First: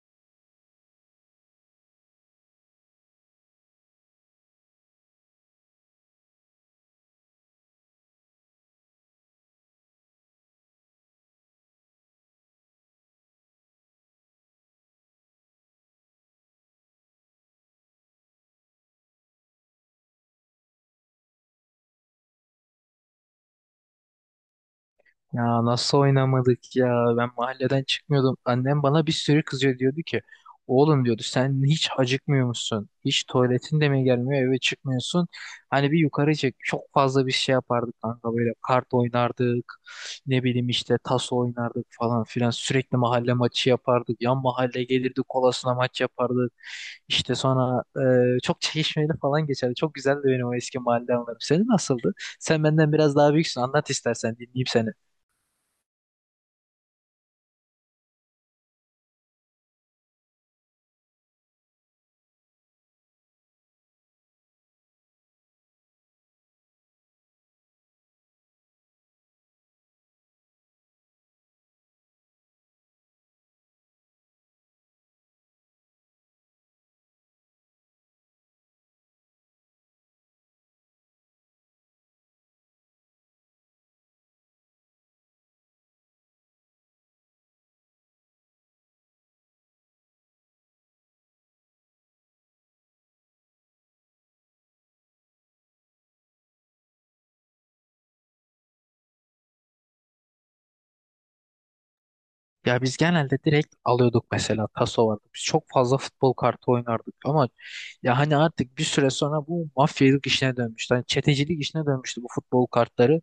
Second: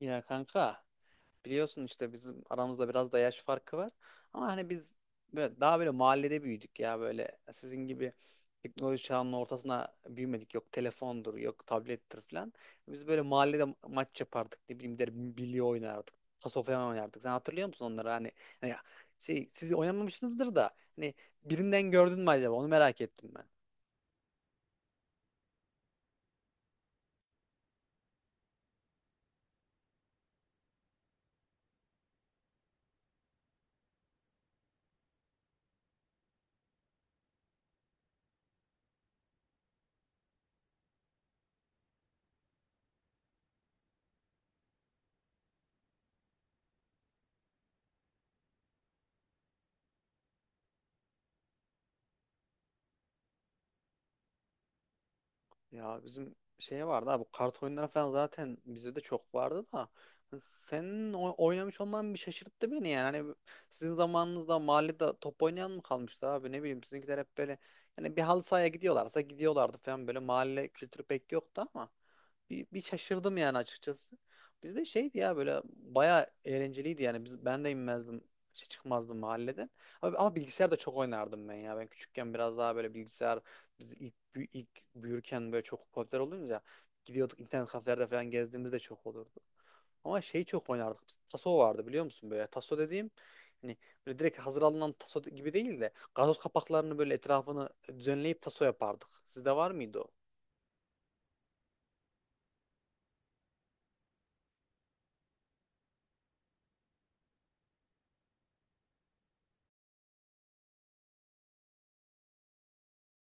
Ya kanka, biliyorsun işte bizim aramızda biraz da yaş farkı var. Ama hani biz böyle daha böyle mahallede büyüdük ya, böyle sizin gibi teknoloji çağının ortasına büyümedik. Yok telefondur, yok tablettir falan. Biz böyle mahallede maç yapardık. Ne bileyim der, bilye oynardık. Paso falan oynardık. Sen hatırlıyor musun onları? Hani, şey, siz oynamamışsınızdır da hani birinden gördün mü acaba? Onu merak ettim. Ya nasıl oynamadık ya? Ben mahalleden çıkmıyordum. Annem bana bir sürü kızıyor diyordu ki oğlum diyordu sen hiç acıkmıyor musun? Hiç tuvaletin de mi gelmiyor eve çıkmıyorsun? Hani bir yukarı çık. Çok fazla bir şey yapardık kanka böyle kart oynardık. Ne bileyim işte tas oynardık falan filan. Sürekli mahalle maçı yapardık. Yan mahalle gelirdi kolasına maç yapardık. İşte sonra çok çekişmeli falan geçerdi. Çok güzeldi benim o eski mahalle anılarım. Senin nasıldı? Sen benden biraz daha büyüksün. Anlat istersen dinleyeyim seni. Ya bizim şey vardı abi, kart oyunları falan zaten bizde de çok vardı da hani senin oynamış olman bir şaşırttı beni yani. Hani sizin zamanınızda mahallede top oynayan mı kalmıştı abi, ne bileyim, sizinkiler hep böyle hani bir halı sahaya gidiyorlarsa gidiyorlardı falan, böyle mahalle kültürü pek yoktu ama bir şaşırdım yani açıkçası. Bizde şeydi ya, böyle bayağı eğlenceliydi yani, biz, ben de inmezdim, şey, çıkmazdım mahalleden. Ama bilgisayar da çok oynardım ben ya, ben küçükken biraz daha böyle bilgisayar, biz ilk, ilk büyürken böyle çok popüler olunca gidiyorduk, internet kafelerde falan gezdiğimizde çok olurdu. Ama şey, çok oynardık. Biz, taso vardı, biliyor musun böyle. Taso dediğim, hani böyle direkt hazır alınan taso gibi değil de gazoz kapaklarını böyle etrafını düzenleyip taso yapardık. Sizde var mıydı o? Ya biz genelde direkt alıyorduk mesela taso vardı. Biz çok fazla futbol kartı oynardık ama ya hani artık bir süre sonra bu mafyalık işine dönmüştü. Hani çetecilik işine dönmüştü bu futbol kartları.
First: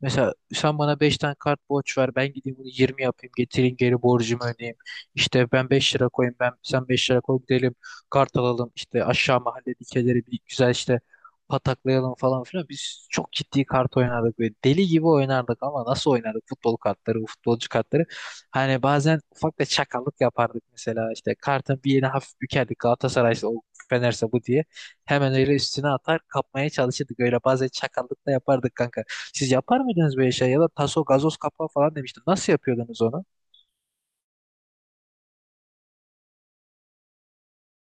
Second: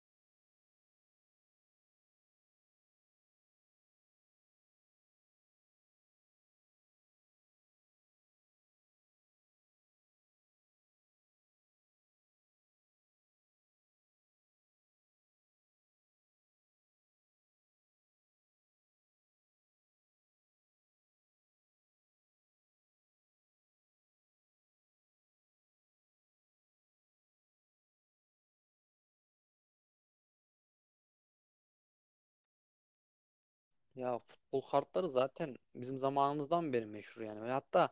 Mesela sen bana 5 tane kart borç ver ben gideyim bunu 20 yapayım getireyim geri borcumu ödeyeyim. İşte ben 5 lira koyayım ben sen 5 lira koy gidelim kart alalım işte aşağı mahalle dikeleri bir güzel işte pataklayalım falan filan. Biz çok ciddi kart oynardık ve deli gibi oynardık ama nasıl oynardık futbol kartları, bu futbolcu kartları. Hani bazen ufak da çakallık yapardık mesela işte kartın bir yerine hafif bükerdik Galatasaray'sa o Fener'se bu diye. Hemen öyle üstüne atar kapmaya çalışırdık öyle bazen çakallık da yapardık kanka. Siz yapar mıydınız böyle şey ya da taso gazoz kapağı falan demiştim. Nasıl yapıyordunuz onu? Ya futbol kartları zaten bizim zamanımızdan beri meşhur yani. Ve hatta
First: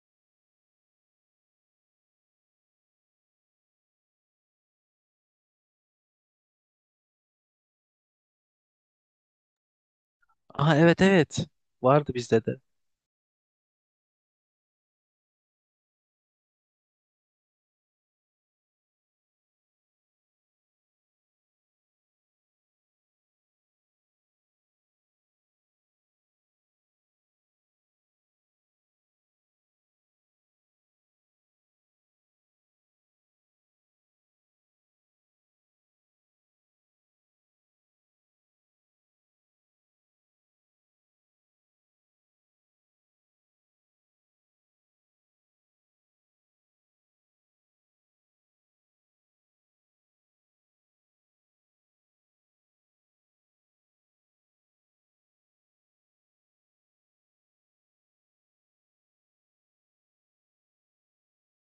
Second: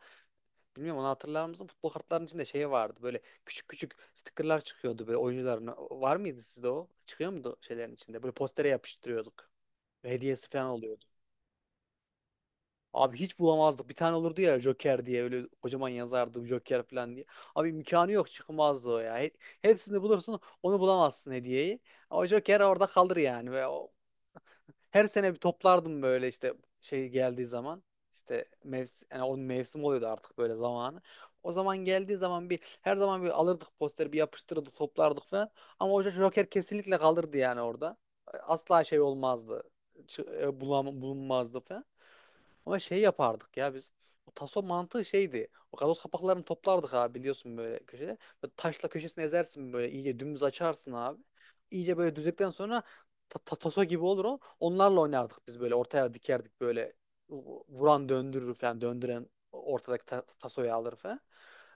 bilmiyorum, onu hatırlar mısın? Futbol kartlarının içinde şey vardı. Böyle küçük küçük stickerlar çıkıyordu, böyle oyuncuların. Var mıydı sizde o? Çıkıyor muydu şeylerin içinde? Böyle postere yapıştırıyorduk. Hediyesi falan Aha, evet oluyordu. evet, vardı bizde de. Abi hiç bulamazdık. Bir tane olurdu ya, Joker diye, öyle kocaman yazardı Joker falan diye. Abi imkanı yok çıkmazdı o ya. Hepsini bulursun, onu bulamazsın, hediyeyi. O Joker orada kalır yani. Ve her sene bir toplardım böyle işte şey geldiği zaman. İşte mevsim, yani onun mevsim oluyordu artık böyle zamanı. O zaman geldiği zaman bir, her zaman bir alırdık posteri, bir yapıştırırdık, toplardık falan. Ama o Joker kesinlikle kalırdı yani orada. Asla şey olmazdı. Bulunmazdı falan. Ama şey yapardık ya biz. O taso mantığı şeydi. O gazoz kapaklarını toplardık abi, biliyorsun böyle köşede. Böyle taşla köşesini ezersin, böyle iyice dümdüz açarsın abi. İyice böyle düzdükten sonra taso gibi olur o. Onlarla oynardık biz, böyle ortaya dikerdik böyle, vuran döndürür falan, döndüren ortadaki tasoyu alır falan.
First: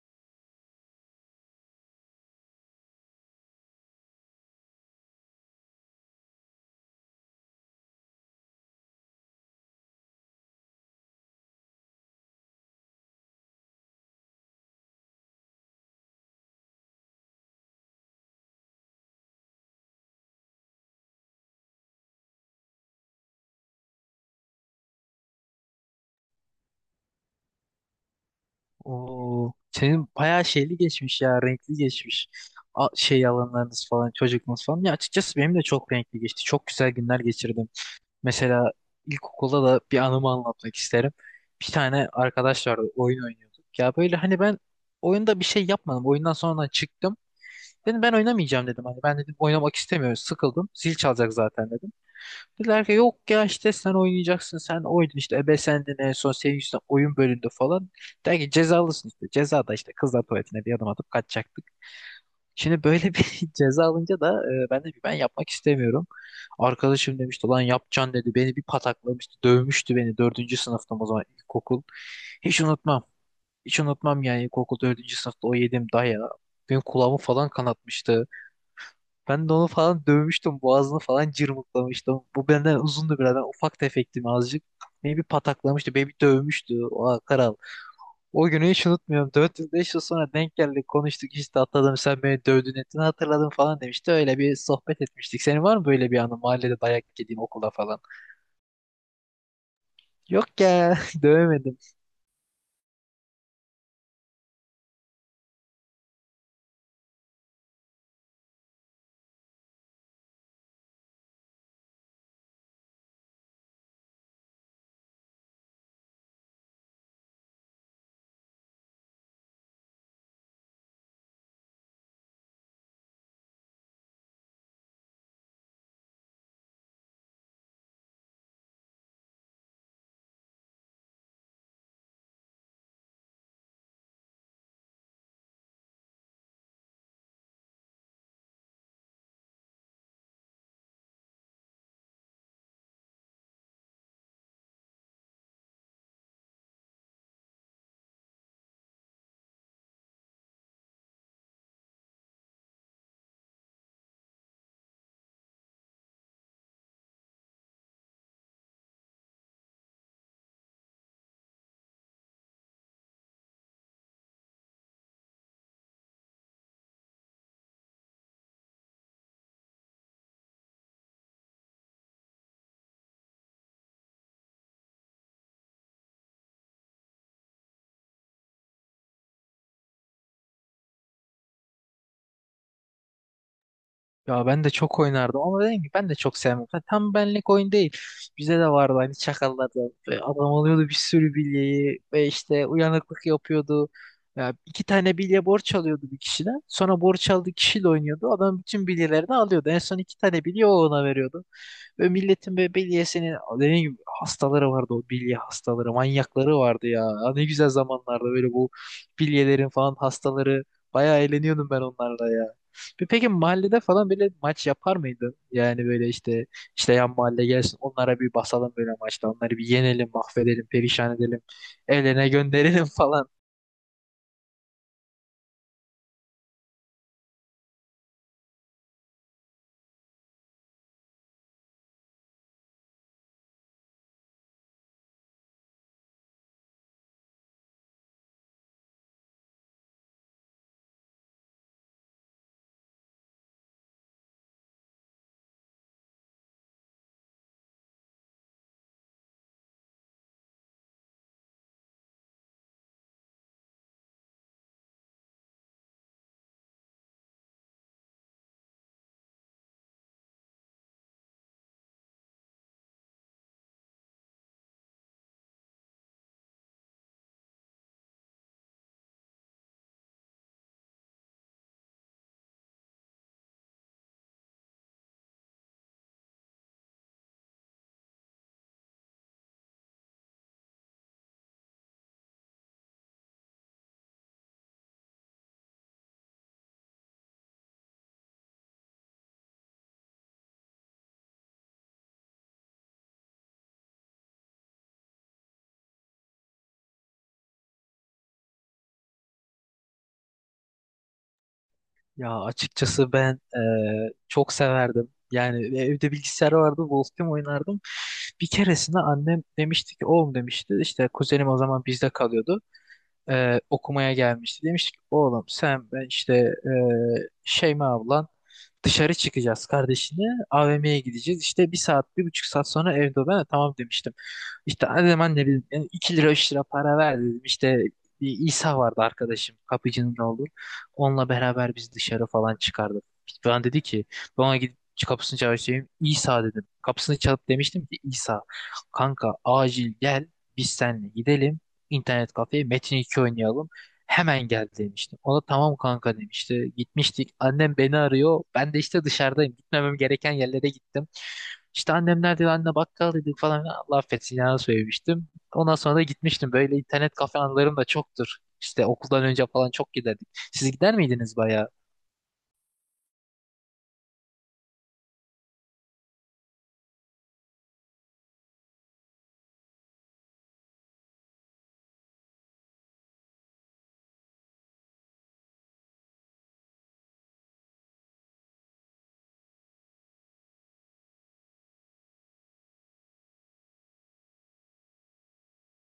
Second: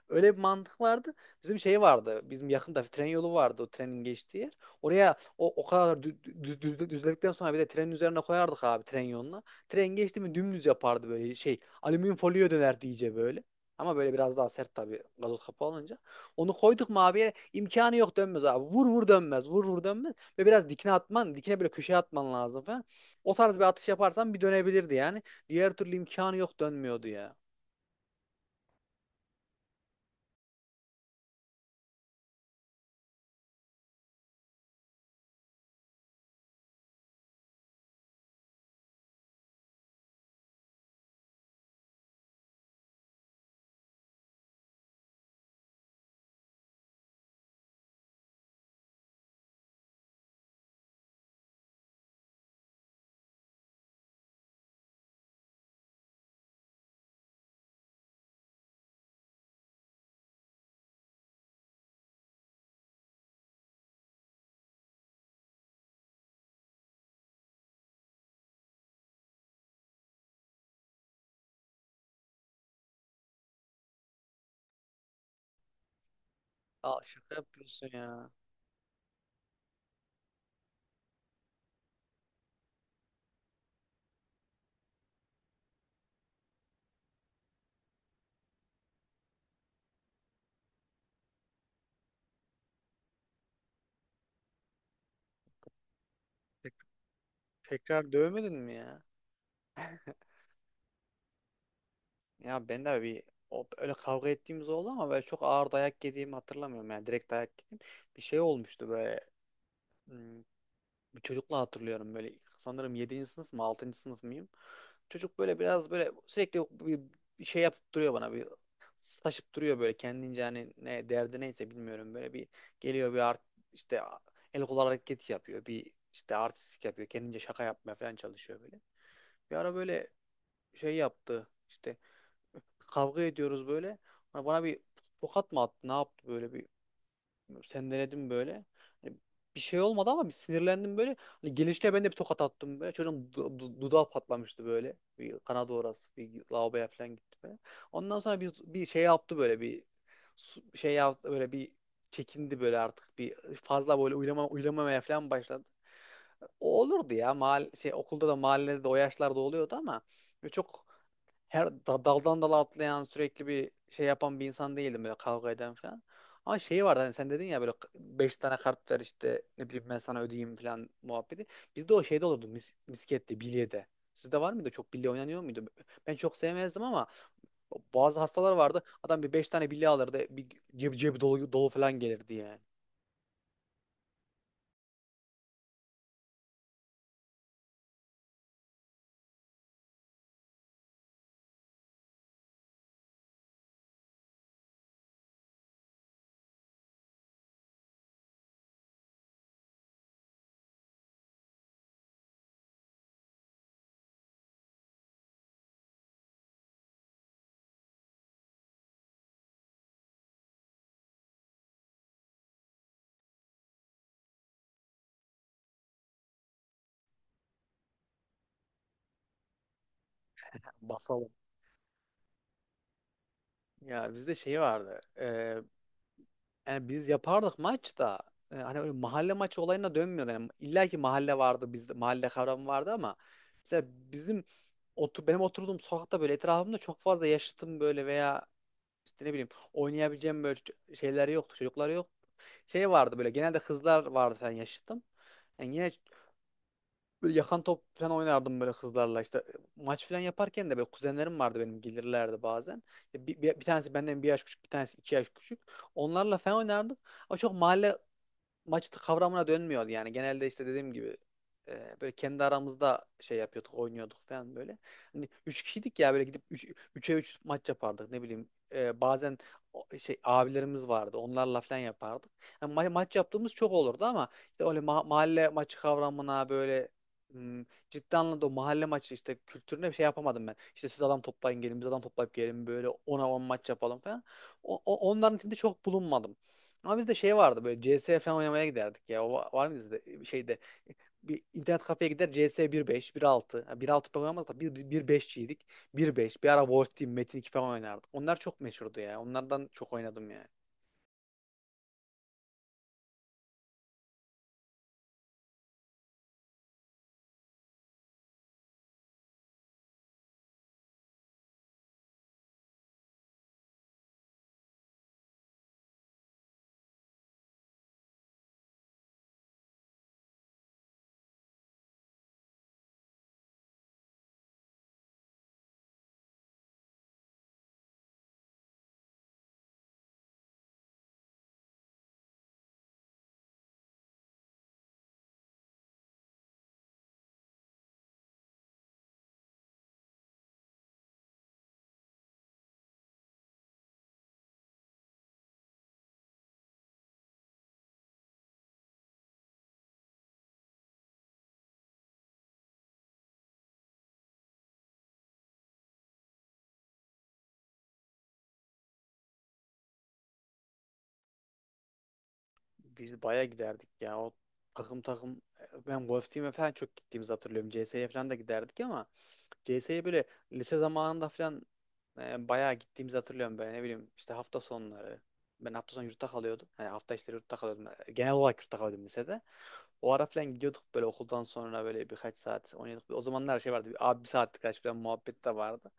Öyle bir mantık vardı. Bizim şey vardı. Bizim yakında tren yolu vardı, o trenin geçtiği yer. Oraya o kadar düzledikten sonra bir de trenin üzerine koyardık abi, tren yoluna. Tren geçti mi dümdüz yapardı böyle şey, alüminyum folyoya dönerdi iyice böyle. Ama böyle biraz daha sert tabii, gazoz kapağı olunca. Onu koyduk mu abi yere, imkanı yok dönmez abi. Vur vur dönmez. Vur vur dönmez. Ve biraz dikine atman, dikine böyle köşeye atman lazım falan. O tarz bir atış yaparsan bir dönebilirdi yani. Diğer türlü imkanı yok dönmüyordu ya. Oo, senin bayağı şeyli geçmiş ya, renkli geçmiş. Şey alanlarınız falan, çocukluğunuz falan. Ya açıkçası benim de çok renkli geçti. Çok güzel günler geçirdim. Mesela ilkokulda da bir anımı anlatmak isterim. Bir tane arkadaş vardı, oyun oynuyorduk. Ya böyle hani ben oyunda bir şey yapmadım. Oyundan sonra çıktım. Dedim ben oynamayacağım dedim. Hani ben dedim oynamak istemiyorum, sıkıldım. Zil çalacak zaten dedim. Dediler ki yok ya işte sen oynayacaksın sen oyna işte ebe sendin en son senin yüzünden oyun bölündü falan. Der ki cezalısın işte ceza da işte kızlar tuvaletine bir adım atıp kaçacaktık. Şimdi böyle bir ceza alınca da ben de ben yapmak istemiyorum. Arkadaşım demişti lan yapacaksın dedi beni bir pataklamıştı dövmüştü beni dördüncü sınıftım o zaman ilkokul. Hiç unutmam, hiç unutmam yani ilkokul dördüncü sınıfta o yediğim dayağı benim Al, kulağımı şaka falan yapıyorsun kanatmıştı. ya. Ben de onu falan dövmüştüm. Boğazını falan cırmıklamıştım. Bu benden uzundu biraz. Ben ufak tefektim azıcık. Beni bir pataklamıştı. Beni bir dövmüştü. O Karal. O günü hiç unutmuyorum. 4-5 yıl beş yıl sonra denk geldik. Konuştuk işte atladım. Sen beni dövdün ettin hatırladım falan demişti. Öyle bir sohbet etmiştik. Senin var mı böyle bir anı? Mahallede Tek- dayak yediğin okula falan. tekrar dövmedin mi ya? Yok ya. Dövemedim. Ya ben de bir öyle kavga ettiğimiz oldu ama böyle çok ağır dayak yediğimi hatırlamıyorum yani, direkt dayak yedim. Bir şey olmuştu böyle. Hmm, bir çocukla hatırlıyorum böyle, sanırım yedinci sınıf mı, 6. sınıf mıyım? Çocuk böyle biraz böyle sürekli bir şey yapıp duruyor, bana bir taşıp duruyor böyle kendince, hani ne derdi neyse bilmiyorum, böyle bir geliyor, bir art, işte el kol hareketi yapıyor, bir işte artistik yapıyor kendince, şaka yapmaya falan çalışıyor böyle. Bir ara böyle şey yaptı, işte kavga ediyoruz böyle, bana bir tokat mı attı ne yaptı, böyle bir sen denedin böyle. Hani bir şey olmadı ama bir sinirlendim böyle. Hani gelişle ben de bir tokat attım böyle. Çocuğun dudağı patlamıştı böyle. Bir kanadı orası. Bir lavaboya falan gitti böyle. Ondan sonra bir şey yaptı böyle, bir şey yaptı böyle, bir çekindi böyle artık, bir fazla böyle uylamamaya falan başladı. O olurdu ya. Okulda da mahallede de o yaşlarda oluyordu ama böyle çok her daldan dala atlayan, sürekli bir şey yapan bir insan değildim böyle, kavga eden falan. Ama şeyi vardı, hani sen dedin ya, böyle beş tane kart ver işte, ne bileyim ben sana ödeyeyim falan muhabbeti. Bizde o şeyde olurdu, miskette, bilyede. Sizde var mıydı? Çok bilye oynanıyor muydu? Ben çok sevmezdim ama bazı hastalar vardı. Adam bir beş tane bilye alırdı. Bir cebi dolu, dolu falan gelirdi yani. Ya ben de çok oynardım ama dedim ki ben de çok sevmem. Ha, tam benlik oyun değil. Bize de vardı hani çakallardan. Ve adam alıyordu bir sürü bilyeyi ve işte uyanıklık yapıyordu. Ya 2 tane bilye borç alıyordu bir kişiden. Sonra borç aldığı kişiyle oynuyordu. Adam bütün bilyelerini alıyordu. En son 2 tane bilye o ona veriyordu. Ve milletin böyle bilyesinin dediğim gibi hastaları vardı o bilye hastaları manyakları vardı ya. Ya ne güzel zamanlarda böyle bu bilyelerin falan hastaları bayağı eğleniyordum ben onlarla ya. Peki mahallede falan böyle maç yapar mıydın? Yani böyle işte işte yan mahalle gelsin onlara bir basalım böyle maçta onları bir yenelim mahvedelim perişan Basalım. edelim eline gönderelim falan. Ya bizde şey vardı. Yani biz yapardık maç da, hani öyle mahalle maçı olayına dönmüyordu. Yani illa ki mahalle vardı, bizde mahalle kavramı vardı ama mesela bizim benim oturduğum sokakta böyle etrafımda çok fazla yaşıtım böyle veya işte ne bileyim oynayabileceğim böyle şeyler yoktu, çocuklar yok. Şey vardı böyle, genelde kızlar vardı falan yaşıtım. Yani yine böyle yakan top falan oynardım böyle kızlarla, işte maç falan yaparken de böyle kuzenlerim vardı benim, gelirlerdi bazen. Bir tanesi benden bir yaş küçük, bir tanesi iki yaş küçük. Onlarla falan oynardık. Ama çok mahalle maç kavramına dönmüyor yani. Genelde işte dediğim gibi böyle kendi aramızda şey yapıyorduk, oynuyorduk falan böyle. Hani 3 kişiydik ya, böyle gidip 3'e 3 maç yapardık ne bileyim. Bazen şey, abilerimiz vardı. Onlarla falan yapardık. Yani maç yaptığımız çok olurdu ama işte öyle mahalle maçı kavramına böyle, hmm, ciddi anlamda o mahalle maçı işte kültürüne bir şey yapamadım ben. İşte siz adam toplayın gelin, biz adam toplayıp gelin, böyle ona 10 maç yapalım falan. Onların içinde çok bulunmadım. Ama bizde şey vardı, böyle CS falan oynamaya giderdik ya. O var mı sizde, şeyde bir internet kafeye gider, CS 1.5, 1.6. Yani bir altı oynamadık da 1.5'çiydik. 1.5 bir beşçiydik. Bir beş, bir ara Wolf Team, Metin 2 falan oynardık. Onlar çok meşhurdu ya. Onlardan çok oynadım ya. Ya açıkçası ben çok severdim. Yani evde bilgisayar vardı, Wolf oynardım. Bir keresinde annem demişti ki, oğlum demişti, işte kuzenim o zaman bizde kalıyordu okumaya gelmişti. Demiştik oğlum sen ben işte Şeyma ablan dışarı çıkacağız kardeşini AVM'ye gideceğiz. İşte bir saat bir buçuk saat sonra evde ol. Ben de tamam demiştim. İşte hadi hemen ne bileyim yani 2 lira 3 lira para ver dedim. İşte bir İsa vardı arkadaşım kapıcının oğlu. Onunla beraber biz dışarı falan çıkardık. Ben dedi ki ben ona gidip kapısını çalışayım. İsa dedim. Kapısını çalıp demiştim ki İsa kanka acil gel biz seninle gidelim internet kafeye Metin 2 oynayalım. Hemen gel demiştim. Ona tamam kanka demişti. Gitmiştik. Annem beni arıyor. Ben de işte dışarıdayım. Gitmemem gereken yerlere gittim. İşte annem nerede? Anne bakkal dedik falan. Allah affetsin ya söylemiştim. Ondan sonra da gitmiştim. Böyle internet kafe anılarım da çoktur. İşte okuldan önce falan çok giderdik. Siz gider miydiniz bayağı? Biz baya giderdik ya. O takım takım, ben Wolf Team'e falan çok gittiğimizi hatırlıyorum. CS'ye falan da giderdik ama CS'ye böyle lise zamanında falan bayağı gittiğimizi hatırlıyorum, böyle ne bileyim işte hafta sonları. Ben hafta sonu yurtta kalıyordum. Yani hafta içleri yurtta kalıyordum. Genel olarak yurtta kalıyordum lisede. O ara falan gidiyorduk böyle okuldan sonra, böyle birkaç saat oynuyorduk. O zamanlar her şey vardı. Bir, abi bir saatlik kaç falan muhabbet de vardı.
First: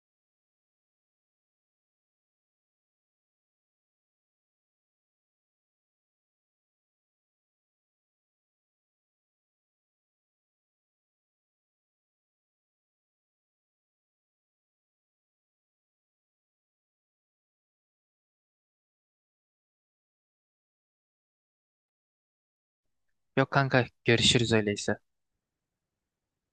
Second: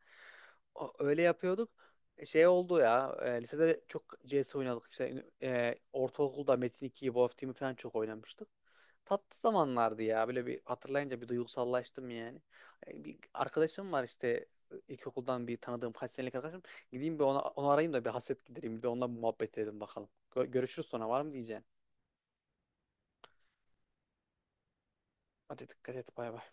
Öyle yapıyorduk. Şey oldu ya, lisede çok CS oynadık. İşte ortaokulda Metin 2'yi, Wolf Team'i falan çok oynamıştık. Tatlı zamanlardı ya. Böyle bir hatırlayınca bir duygusallaştım yani. Bir arkadaşım var işte, ilkokuldan bir tanıdığım, kaç senelik arkadaşım. Gideyim bir ona, onu arayayım da bir hasret gidereyim. Bir de onunla bir muhabbet edelim bakalım. Görüşürüz sonra var mı diyeceğim. Yok kanka, görüşürüz öyleyse. Hadi dikkat et, bay bay.